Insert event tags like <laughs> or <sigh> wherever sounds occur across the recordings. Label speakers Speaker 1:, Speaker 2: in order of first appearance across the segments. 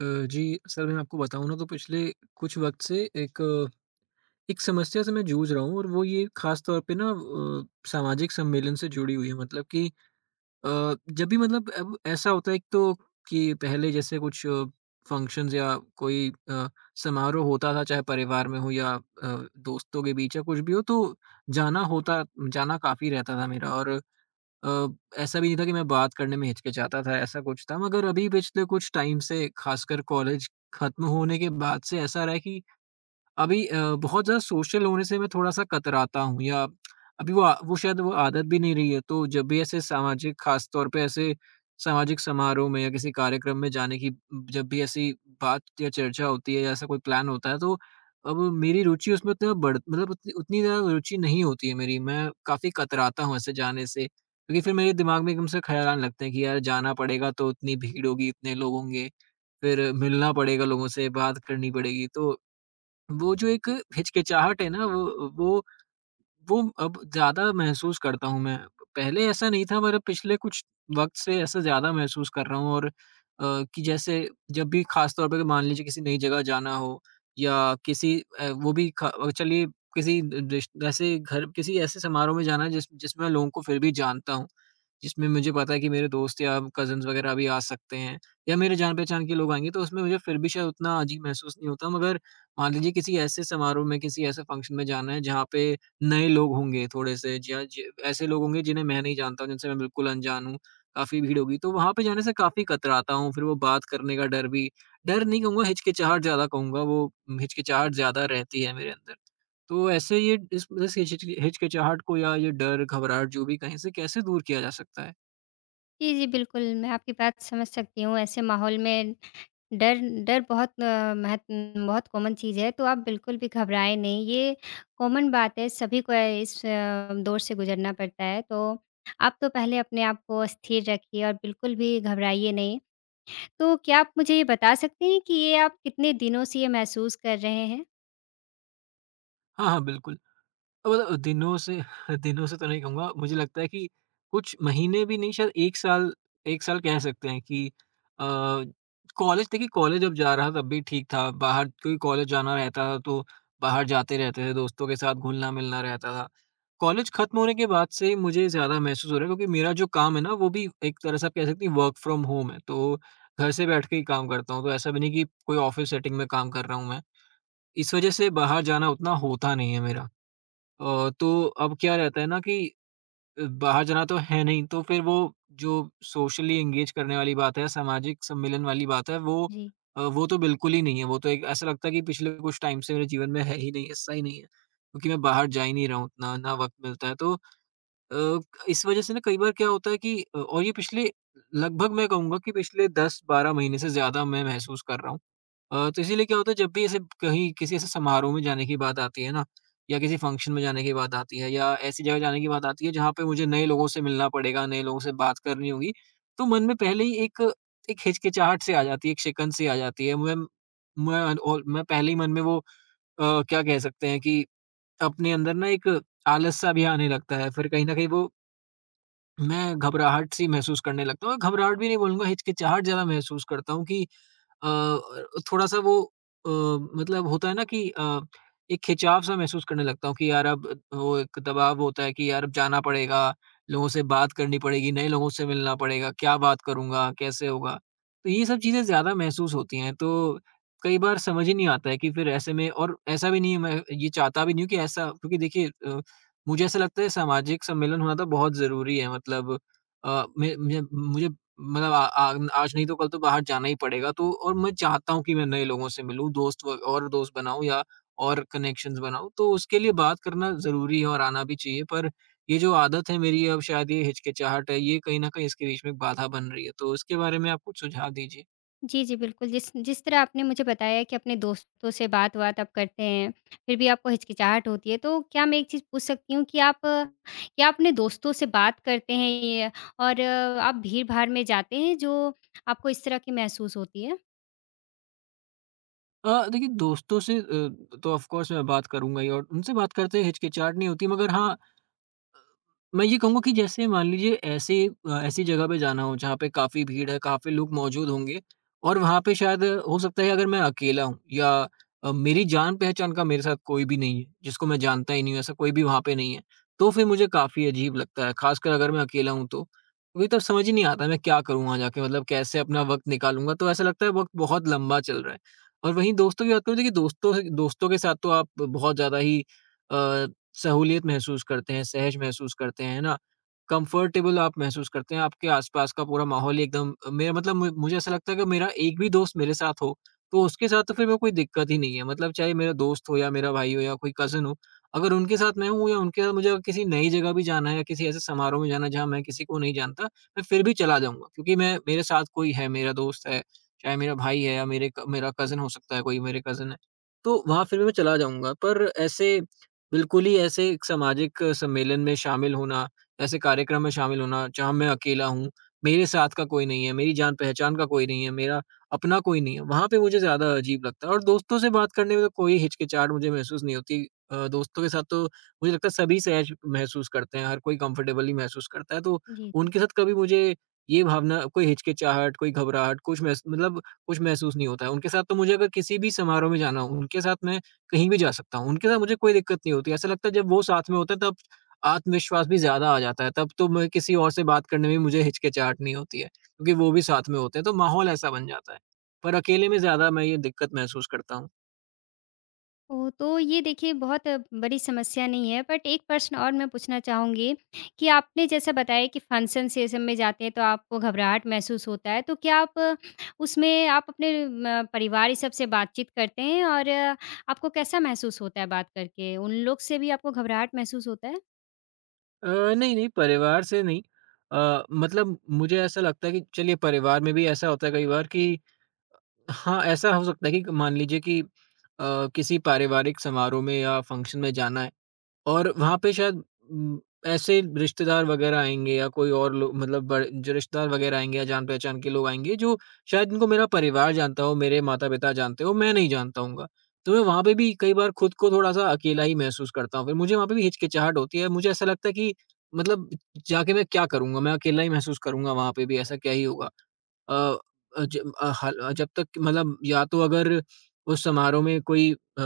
Speaker 1: अ, जी, असल में आपको बताऊँ ना तो पिछले कुछ वक़्त से एक एक समस्या से मैं जूझ रहा हूँ और वो ये ख़ास तौर पे ना सामाजिक सम्मेलन से जुड़ी हुई है। मतलब कि जब भी मतलब अब ऐसा होता है एक तो कि पहले जैसे कुछ फंक्शंस या कोई समारोह होता था, चाहे परिवार में हो या दोस्तों के बीच या कुछ भी हो, तो जाना होता जाना काफ़ी रहता था मेरा और अ, ऐसा भी नहीं था कि मैं बात करने में हिचकिचाता था, ऐसा कुछ था मगर अभी पिछले कुछ टाइम से खासकर कॉलेज खत्म होने के बाद से ऐसा रहा है कि अभी बहुत ज़्यादा सोशल होने से मैं थोड़ा-सा कतराता हूँ या अभी वो शायद वो आदत भी नहीं रही है, तो जब भी ऐसे सामाजिक ख़ास तौर पे ऐसे सामाजिक समारोह में या किसी कार्यक्रम में जाने की जब भी ऐसी बात या चर्चा होती है या ऐसा कोई प्लान होता है, तो अब मेरी रुचि उसमें उतना बढ़ मतलब उतनी उतनी ज़्यादा रुचि नहीं होती है मेरी, मैं काफ़ी कतराता हूँ ऐसे जाने से। क्योंकि फिर मेरे दिमाग में एकदम से ख़्याल आने लगते हैं कि यार जाना पड़ेगा तो उतनी भीड़ होगी, इतने लोग होंगे, फिर मिलना पड़ेगा लोगों से, बात करनी पड़ेगी, तो वो जो एक हिचकिचाहट है ना, वो अब ज़्यादा महसूस करता हूँ मैं। पहले ऐसा नहीं था पर पिछले कुछ वक़्त से ऐसा ज़्यादा महसूस कर रहा हूँ और कि जैसे जब भी ख़ास तौर पे अगर मान लीजिए किसी नई जगह जाना हो या किसी वो भी ख चलिए किसी रिश ऐसे घर किसी ऐसे समारोह में जाना है जिसमें लोगों को फिर भी जानता हूँ। जिसमें मुझे पता है कि मेरे दोस्त या कज़िन्स वग़ैरह भी आ सकते हैं या मेरे जान-पहचान के लोग आएँगे तो उसमें मुझे फिर भी शायद उतना अजीब महसूस नहीं होता। मगर मान लीजिए किसी ऐसे समारोह में, किसी ऐसे फ़ंक्शन में जाना है जहाँ पे नए लोग होंगे थोड़े-से जहाँ ज ऐसे लोग होंगे जिन्हें मैं नहीं जानता हूँ, जिनसे मैं बिल्कुल अनजान हूँ, काफ़ी भीड़ होगी, तो वहाँ पे जाने से काफ़ी कतराता हूँ, फिर वो बात करने का डर भी डर नहीं कहूँगा, हिचकिचाहट ज़्यादा कहूँगा, वो हिचकिचाहट ज़्यादा रहती है मेरे अंदर। तो ऐसे ये इस हिच हिचकिचाहट को या ये डर, घबराहट जो भी कहें, इसे कैसे दूर किया जा सकता है?
Speaker 2: जी, जी, बिल्कुल, मैं आपकी बात समझ सकती हूँ। ऐसे माहौल में डर डर बहुत महत्व बहुत कॉमन चीज़ है, तो आप बिल्कुल भी घबराएँ नहीं, ये कॉमन बात है, सभी को दौर से गुज़रना पड़ता है। तो आप तो पहले अपने आप को स्थिर रखिए और बिल्कुल भी घबराइए नहीं। तो क्या आप मुझे ये बता सकते हैं कि ये आप कितने दिनों से ये महसूस कर रहे हैं?
Speaker 1: हाँ, हाँ, बिल्कुल। मतलब दिनों से <laughs> दिनों से तो नहीं कहूँगा, मुझे लगता है कि कुछ महीने भी नहीं शायद 1 साल 1 साल कह सकते हैं कि अ, कॉलेज देखिए कॉलेज जब जा रहा तब भी ठीक था, बाहर क्योंकि कॉलेज जाना रहता था तो बाहर जाते रहते थे, दोस्तों के साथ घुलना-मिलना रहता था। कॉलेज खत्म होने के बाद से मुझे ज़्यादा महसूस हो रहा है क्योंकि मेरा जो काम है ना वो भी एक तरह से आप कह सकती हैं वर्क फ्रॉम होम है, तो घर से बैठ के ही काम करता हूँ, तो ऐसा भी नहीं कि कोई ऑफ़िस सेटिंग में काम कर रहा हूँ मैं। इस वजह से बाहर जाना उतना होता नहीं है मेरा। तो अब क्या रहता है ना कि बाहर जाना तो है नहीं तो फिर वो जो सोशली एंगेज करने वाली बात है, सामाजिक सम्मेलन वाली बात है वो
Speaker 2: जी।
Speaker 1: वो तो बिल्कुल ही नहीं है। वो तो एक ऐसा लगता है कि पिछले कुछ टाइम से मेरे जीवन में है ही नहीं, हिस्सा ही नहीं है। क्योंकि मैं बाहर जा ही नहीं रहा हूँ उतना, ना वक़्त मिलता है। तो अ, इस वज़ह से ना कई बार क्या होता है कि और ये पिछले लगभग मैं कहूँगा कि पिछले 10-12 महीने से ज़्यादा मैं महसूस कर रहा हूँ। तो इसीलिए क्या होता है जब भी ऐसे कहीं किसी ऐसे समारोह में जाने की बात आती है ना या किसी फंक्शन में जाने की बात आती है या ऐसी जगह जाने की बात आती है जहाँ पे मुझे नए लोगों से मिलना पड़ेगा, नए लोगों से बात करनी होगी, तो मन में पहले ही एक एक हिचकिचाहट सी आ जाती है, एक शिकन सी आ जाती है। मैं और मैं पहले ही मन में वो क्या कह सकते हैं कि अपने अंदर ना एक आलस सा भी आने लगता है। फिर कहीं न कहीं वो मैं घबराहट सी महसूस करने लगता हूँ, घबराहट भी नहीं बोलूँगा हिचकिचाहट ज़्यादा महसूस करता हूँ कि अ, थोड़ा-सा वो मतलब होता है ना कि एक खिंचाव सा महसूस करने लगता हूँ कि यार अब वो एक दबाव होता है कि यार अब जाना पड़ेगा, लोगों से बात करनी पड़ेगी, नए लोगों से मिलना पड़ेगा, क्या बात करूँगा, कैसे होगा? तो ये सब चीज़ें ज़्यादा महसूस होती हैं, तो कई बार समझ ही नहीं आता है कि फिर ऐसे में और ऐसा भी नहीं है मैं ये चाहता भी नहीं हूँ कि ऐसा क्योंकि देखिए मुझे ऐसा लगता है सामाजिक सम्मेलन होना तो बहुत ज़रूरी है मतलब अ, मैं मुझे मतलब आ, आ, आज नहीं तो कल तो बाहर जाना ही पड़ेगा तो और मैं चाहता हूँ कि मैं नए लोगों से मिलूँ और दोस्त बनाऊँ या और कनेक्शंस बनाऊँ तो उसके लिए बात करना ज़रूरी है और आना भी चाहिए पर ये जो आदत है मेरी अब शायद ये हिचकिचाहट है ये कहीं ना कहीं इसके बीच में एक बाधा बन रही है तो इसके बारे में आप कुछ सुझाव दीजिए।
Speaker 2: जी, जी, बिल्कुल। जिस जिस तरह आपने मुझे बताया कि अपने दोस्तों से बात-वात आप करते हैं, फिर भी आपको हिचकिचाहट होती है, तो क्या मैं एक चीज़ पूछ सकती हूँ कि क्या आप अपने दोस्तों से बात करते हैं ये और आप भीड़-भाड़ में जाते हैं, जो आपको इस तरह की महसूस होती है?
Speaker 1: देखिए दोस्तों से तो ऑफ कोर्स मैं बात करूंगा ही और उनसे बात करते हिचकिचाहट नहीं होती मगर हाँ मैं ये कहूँगा कि जैसे मान लीजिए ऐसे ऐसी जगह पे जाना हो जहाँ पे काफ़ी भीड़ है, काफ़ी लोग मौजूद होंगे और वहाँ पे शायद हो सकता है अगर मैं अकेला हूँ या मेरी जान-पहचान का मेरे साथ कोई भी नहीं है, जिसको मैं जानता ही नहीं हूँ, ऐसा कोई भी वहाँ पे नहीं है, तो फिर मुझे काफ़ी अजीब लगता है, ख़ासकर अगर मैं अकेला हूँ तो। क्योंकि तब समझ ही नहीं आता मैं क्या करूँ वहाँ जाके मतलब कैसे अपना वक़्त निकालूँगा, तो ऐसा लगता है वक़्त बहुत लंबा चल रहा है। और वहीं दोस्तों की बात करूँ देखिए दोस्तों दोस्तों के साथ तो आप बहुत ज़्यादा ही अ, सहूलियत महसूस करते हैं, सहज महसूस करते हैं, है ना? कंफर्टेबल आप महसूस करते हैं, आपके आस-पास का पूरा माहौल ही एकदम मेरा मतलब मु मुझे ऐसा लगता है कि मेरा एक भी दोस्त मेरे साथ हो, तो उसके साथ तो फिर मेरे को कोई दिक्कत ही नहीं है। मतलब चाहे मेरा दोस्त हो या मेरा भाई हो या कोई कज़िन हो, अगर उनके साथ मैं हूँ या उनके साथ मुझे अगर किसी नई जगह भी जाना है या किसी ऐसे समारोह में जाना है जहाँ मैं किसी को नहीं जानता, मैं फिर भी चला जाऊँगा क्योंकि मैं मेरे साथ कोई है, मेरा दोस्त है, चाहे मेरा भाई है या मेरे क मेरा कज़िन हो सकता है कोई, मेरे कज़िन है। तो वहाँ फिर भी मैं चला जाऊँगा पर ऐसे बिल्कुल ही ऐसे एक सामाजिक सम्मेलन में शामिल होना, ऐसे कार्यक्रम में शामिल होना जहाँ मैं अकेला हूँ, मेरे साथ का कोई नहीं है, मेरी जान-पहचान का कोई नहीं है, मेरा अपना कोई नहीं है, वहाँ पे मुझे ज़्यादा अजीब लगता है और दोस्तों से बात करने में तो कोई हिचकिचाहट मुझे महसूस नहीं होती। दोस्तों के साथ तो मुझे लगता है सभी सहज महसूस करते हैं, हर कोई कंफर्टेबली महसूस करता है, तो
Speaker 2: जी।
Speaker 1: उनके साथ कभी मुझे ये भावना कोई हिचकिचाहट, कोई घबराहट, कुछ महसूस नहीं होता है। उनके साथ तो मुझे अगर किसी भी समारोह में जाना हो, उनके साथ मैं कहीं भी जा सकता हूँ। उनके साथ मुझे कोई दिक्कत नहीं होती। ऐसा लगता है जब वो साथ में होते हैं तब आत्मविश्वास भी ज़्यादा आ जाता है। तब तो मैं किसी और से बात करने में भी मुझे हिचकिचाहट नहीं होती है, क्योंकि वो भी साथ में होते हैं, तो माहौल ऐसा बन जाता है। पर अकेले में ज़्यादा मैं ये दिक्कत महसूस करता हूँ।
Speaker 2: ओह! तो ये देखिए बहुत बड़ी समस्या नहीं है, बट एक प्रश्न और मैं पूछना चाहूँगी कि आपने जैसा बताया कि फंक्शन्स ये सब में जाते हैं तो आपको घबराहट महसूस होता है, तो क्या आप उसमें आप अपने म परिवार ये सब से बातचीत करते हैं और आपको कैसा महसूस होता है बात करके? उन लोग से भी आपको घबराहट महसूस होता है?
Speaker 1: नहीं, नहीं परिवार से नहीं मतलब मुझे ऐसा लगता है कि चलिए परिवार में भी ऐसा होता है कई बार कि हाँ, ऐसा हो सकता है कि मान लीजिए कि किसी पारिवारिक समारोह में या फंक्शन में जाना है। और वहाँ पे शायद उम, ऐसे रिश्तेदार वग़ैरह आएँगे या कोई और लोग मतलब बड़े जो रिश्तेदार वग़ैरह आएँगे या जान-पहचान के लोग आएँगे, जो शायद इनको मेरा परिवार जानता हो, मेरे माता-पिता जानते हो, मैं नहीं जानता हूँगा। तो मैं वहाँ पे भी कई बार खुद को थोड़ा-सा अकेला ही महसूस करता हूँ। फिर मुझे वहाँ पे भी हिचकिचाहट होती है। मुझे ऐसा लगता है कि मतलब जाके मैं क्या करूँगा? मैं अकेला ही महसूस करूँगा वहाँ पे भी, ऐसा क्या ही होगा। अ, अ, ज अ, हल जब तक कि मतलब या तो अगर उस समारोह में कोई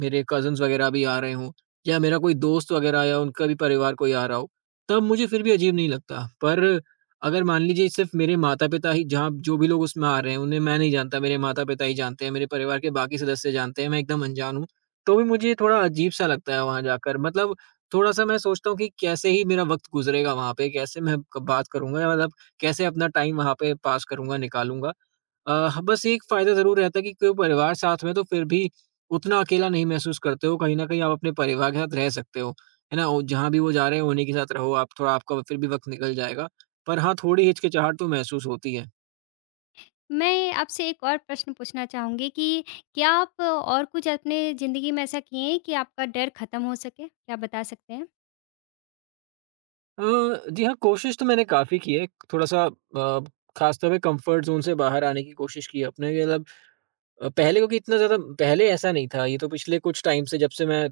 Speaker 1: मेरे कज़िन्स वग़ैरह भी आ रहे हों या मेरा कोई दोस्त वगैरह या उनका भी परिवार कोई आ रहा हो, तब मुझे फिर भी अजीब नहीं लगता। पर अगर मान लीजिए सिर्फ़ मेरे माता-पिता ही जहाँ जो भी लोग उसमें आ रहे हैं, उन्हें मैं नहीं जानता, मेरे माता-पिता ही जानते हैं, मेरे परिवार के बाकी सदस्य जानते हैं, मैं एकदम अनजान हूँ, तो भी मुझे थोड़ा अजीब-सा लगता है वहाँ जाकर। मतलब थोड़ा-सा मैं सोचता हूँ कि कैसे ही मेरा वक़्त गुज़रेगा वहाँ पे, कैसे मैं क बात करूँगा या मतलब कैसे अपना टाइम वहाँ पे पास करूँगा, निकालूँगा। अ, ह बस एक फ़ायदा ज़रूर रहता है कि कोई परिवार साथ में है, तो फिर भी उतना अकेला नहीं महसूस करते हो। कहीं न कहीं आप अपने परिवार के साथ रह सकते हो, है ना? औ जहाँ भी वो जा रहे हैं, उन्हीं के साथ रहो आप। थोड़ा आपका फिर भी वक़्त निकल जाएगा। पर हाँ, थोड़ी हिचकिचाहट तो महसूस होती है।
Speaker 2: मैं आपसे एक और प्रश्न पूछना चाहूँगी कि क्या आप और कुछ अपने ज़िंदगी में ऐसा किए हैं कि आपका डर खत्म हो सके? क्या आप बता सकते हैं?
Speaker 1: अ, जी हाँ, कोशिश तो मैंने काफ़ी की है। थोड़ा-सा ख़ासतौर पे कम्फ़र्ट ज़ोन से बाहर आने की कोशिश की है अपने मतलब। पहले क्योंकि इतना ज़्यादा पहले ऐसा नहीं था, ये तो पिछले कुछ टाइम से जब से मैं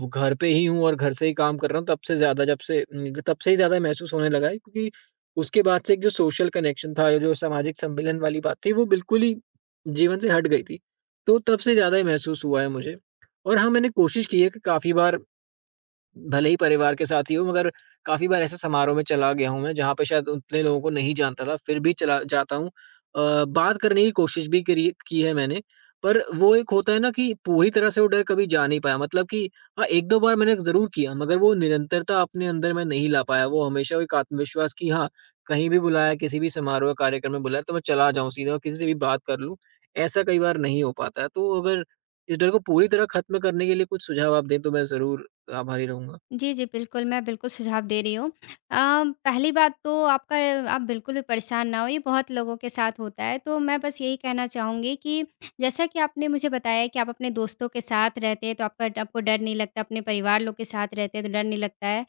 Speaker 1: वो घर पे ही हूँ और घर से ही काम कर रहा हूँ, तब से ज़्यादा तब से ही ज़्यादा महसूस होने लगा है क्योंकि उसके बाद से एक जो सोशल कनेक्शन था या जो सामाजिक सम्मिलन वाली बात थी, वो बिल्कुल ही जीवन से हट गई थी। तो तब से ज़्यादा ही महसूस हुआ है मुझे। और हाँ, मैंने कोशिश की है कि काफ़ी बार भले ही परिवार के साथ ही हो मगर काफ़ी बार ऐसे समारोह में चला गया हूँ मैं जहाँ पे शायद उतने लोगों को नहीं जानता था फिर भी चला जाता हूँ। बात करने की कोशिश भी करी की है मैंने, पर वो एक होता है ना कि पूरी तरह से वो डर कभी जा नहीं पाया मतलब कि हाँ, 1-2 बार मैंने ज़रूर किया मगर वो निरंतरता अपने अंदर मैं नहीं ला पाया। वो हमेशा वो एक आत्मविश्वास कि हाँ, कहीं भी बुलाया किसी भी समारोह या कार्यक्रम में बुलाया तो मैं चला जाऊँ सीधा और किसी से भी बात कर लूँ, ऐसा कई बार नहीं हो पाता है। तो अगर इस डर को पूरी तरह खत्म करने के लिए कुछ सुझाव आप दें तो मैं ज़रूर आभारी रहूँगा।
Speaker 2: जी, जी, बिल्कुल, मैं बिल्कुल सुझाव दे रही हूँ। पहली बात तो आपका आप बिल्कुल भी परेशान ना हों, ये बहुत लोगों के साथ होता है। तो मैं बस यही कहना चाहूँगी कि जैसा कि आपने मुझे बताया कि आप अपने दोस्तों के साथ रहते हैं, तो आपका आपको डर नहीं लगता, अपने परिवार लोग के साथ रहते हैं तो डर नहीं लगता है।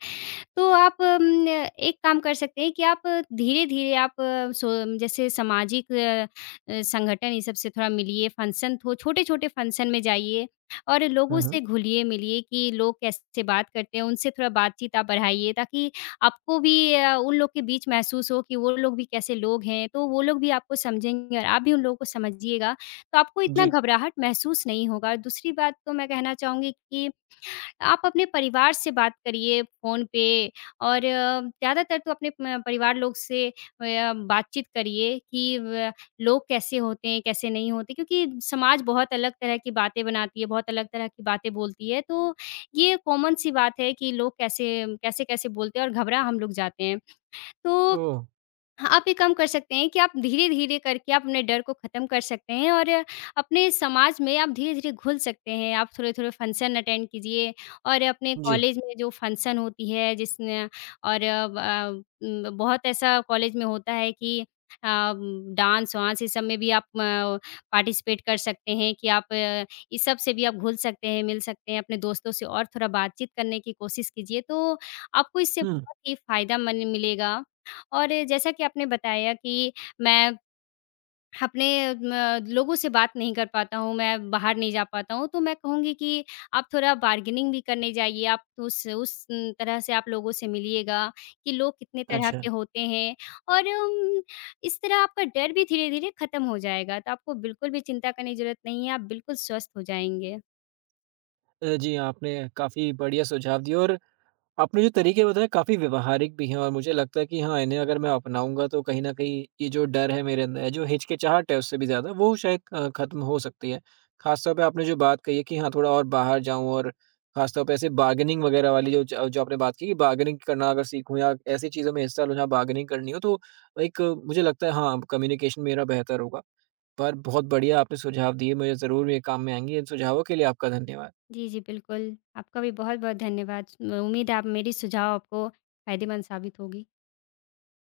Speaker 2: तो आप एक काम कर सकते हैं कि आप धीरे-धीरे आप अ, सो जैसे संगठन ये सब से थोड़ा मिलिए, फंक्शन हो छोटे-छोटे फंक्शन में जाइए और लोगों
Speaker 1: हुँ,
Speaker 2: से
Speaker 1: हुँ।
Speaker 2: घुलिए-मिलिए कि लोग कैसे बात करते हैं, उनसे थोड़ा बातचीत आप बढ़ाइए ताकि आपको भी उन लोग के बीच महसूस हो कि वो लोग भी कैसे लोग हैं। तो वो लोग भी आपको समझेंगे और आप भी उन लोगों को समझिएगा, तो आपको इतना
Speaker 1: जी।
Speaker 2: घबराहट महसूस नहीं होगा। और दूसरी बात तो मैं कहना चाहूँगी कि आप अपने परिवार से बात करिए फ़ोन पे और ज़्यादातर तो अपने म परिवार लोग से बातचीत करिए कि व लोग कैसे होते हैं, कैसे नहीं होते क्योंकि समाज बहुत अलग तरह की बातें बनाती है, बहुत अलग तरह की बातें बोलती है। तो ये कॉमन सी बात है कि लोग कैसे-कैसे बोलते हैं और घबरा हम लोग जाते हैं। तो
Speaker 1: ओह!
Speaker 2: हाँ, आप ये काम कर सकते हैं कि आप धीरे-धीरे करके आप अपने डर को ख़त्म कर सकते हैं और अपने समाज में आप धीरे-धीरे घुल सकते हैं। आप थोड़े-थोड़े फंक्शन अटेंड कीजिए और अपने
Speaker 1: जी।
Speaker 2: कॉलेज में जो फंक्शन होती है जिसमें और बहुत ऐसा कॉलेज में होता है कि अ, डांस-वांस इस सब में भी आप पार्टिसिपेट कर सकते हैं कि इस सब से भी आप घुल सकते हैं, मिल सकते हैं। अपने दोस्तों से और थोड़ा बातचीत करने की कोशिश कीजिए, तो आपको इससे
Speaker 1: हुँ,
Speaker 2: बहुत ही फ़ायदा मन मिलेगा। और जैसा कि आपने बताया कि मैं अपने म लोगों से बात नहीं कर पाता हूँ, मैं बाहर नहीं जा पाता हूँ, तो मैं कहूँगी कि आप थोड़ा बार्गेनिंग भी करने जाइए, आप उस तरह से आप लोगों से मिलिएगा कि लोग कितने तरह
Speaker 1: अच्छा।
Speaker 2: के होते हैं और इस तरह आपका डर भी धीरे-धीरे खत्म हो जाएगा, तो आपको बिल्कुल भी चिंता करने की ज़रूरत नहीं है, आप बिल्कुल स्वस्थ हो जाएँगे।
Speaker 1: जी, आपने काफ़ी बढ़िया सुझाव दिए और आपने जो तरीके बताए काफ़ी व्यवहारिक भी हैं और मुझे लगता है कि हाँ, इन्हें अगर मैं अपनाऊँगा तो कहीं न कहीं ये जो डर है मेरे अंदर, जो हिचकिचाहट है उससे भी ज़्यादा वो शायद ख़त्म हो सकती है। ख़ास तौर पे आपने जो बात कही है कि हाँ, थोड़ा और बाहर जाऊँ और ख़ास तौर पे ऐसे बार्गेनिंग वग़ैरह वाली जो आपने बात की कि बार्गेनिंग करना अगर सीखूँ या ऐसी चीज़ों में हिस्सा लूँ जहाँ बार्गेनिंग करनी हो तो मुझे लगता है हाँ, कम्युनिकेशन मेरा बेहतर होगा। पर बहुत बढ़िया आपने सुझाव दिए, मुझे ज़रूर ये काम में आएँगे। इन सुझावों के लिए आपका धन्यवाद।
Speaker 2: जी, जी, बिल्कुल। आपका भी बहुत-बहुत धन्यवाद। उम्मीद है आप मेरी सुझाव आपको फ़ायदेमंद साबित होगी।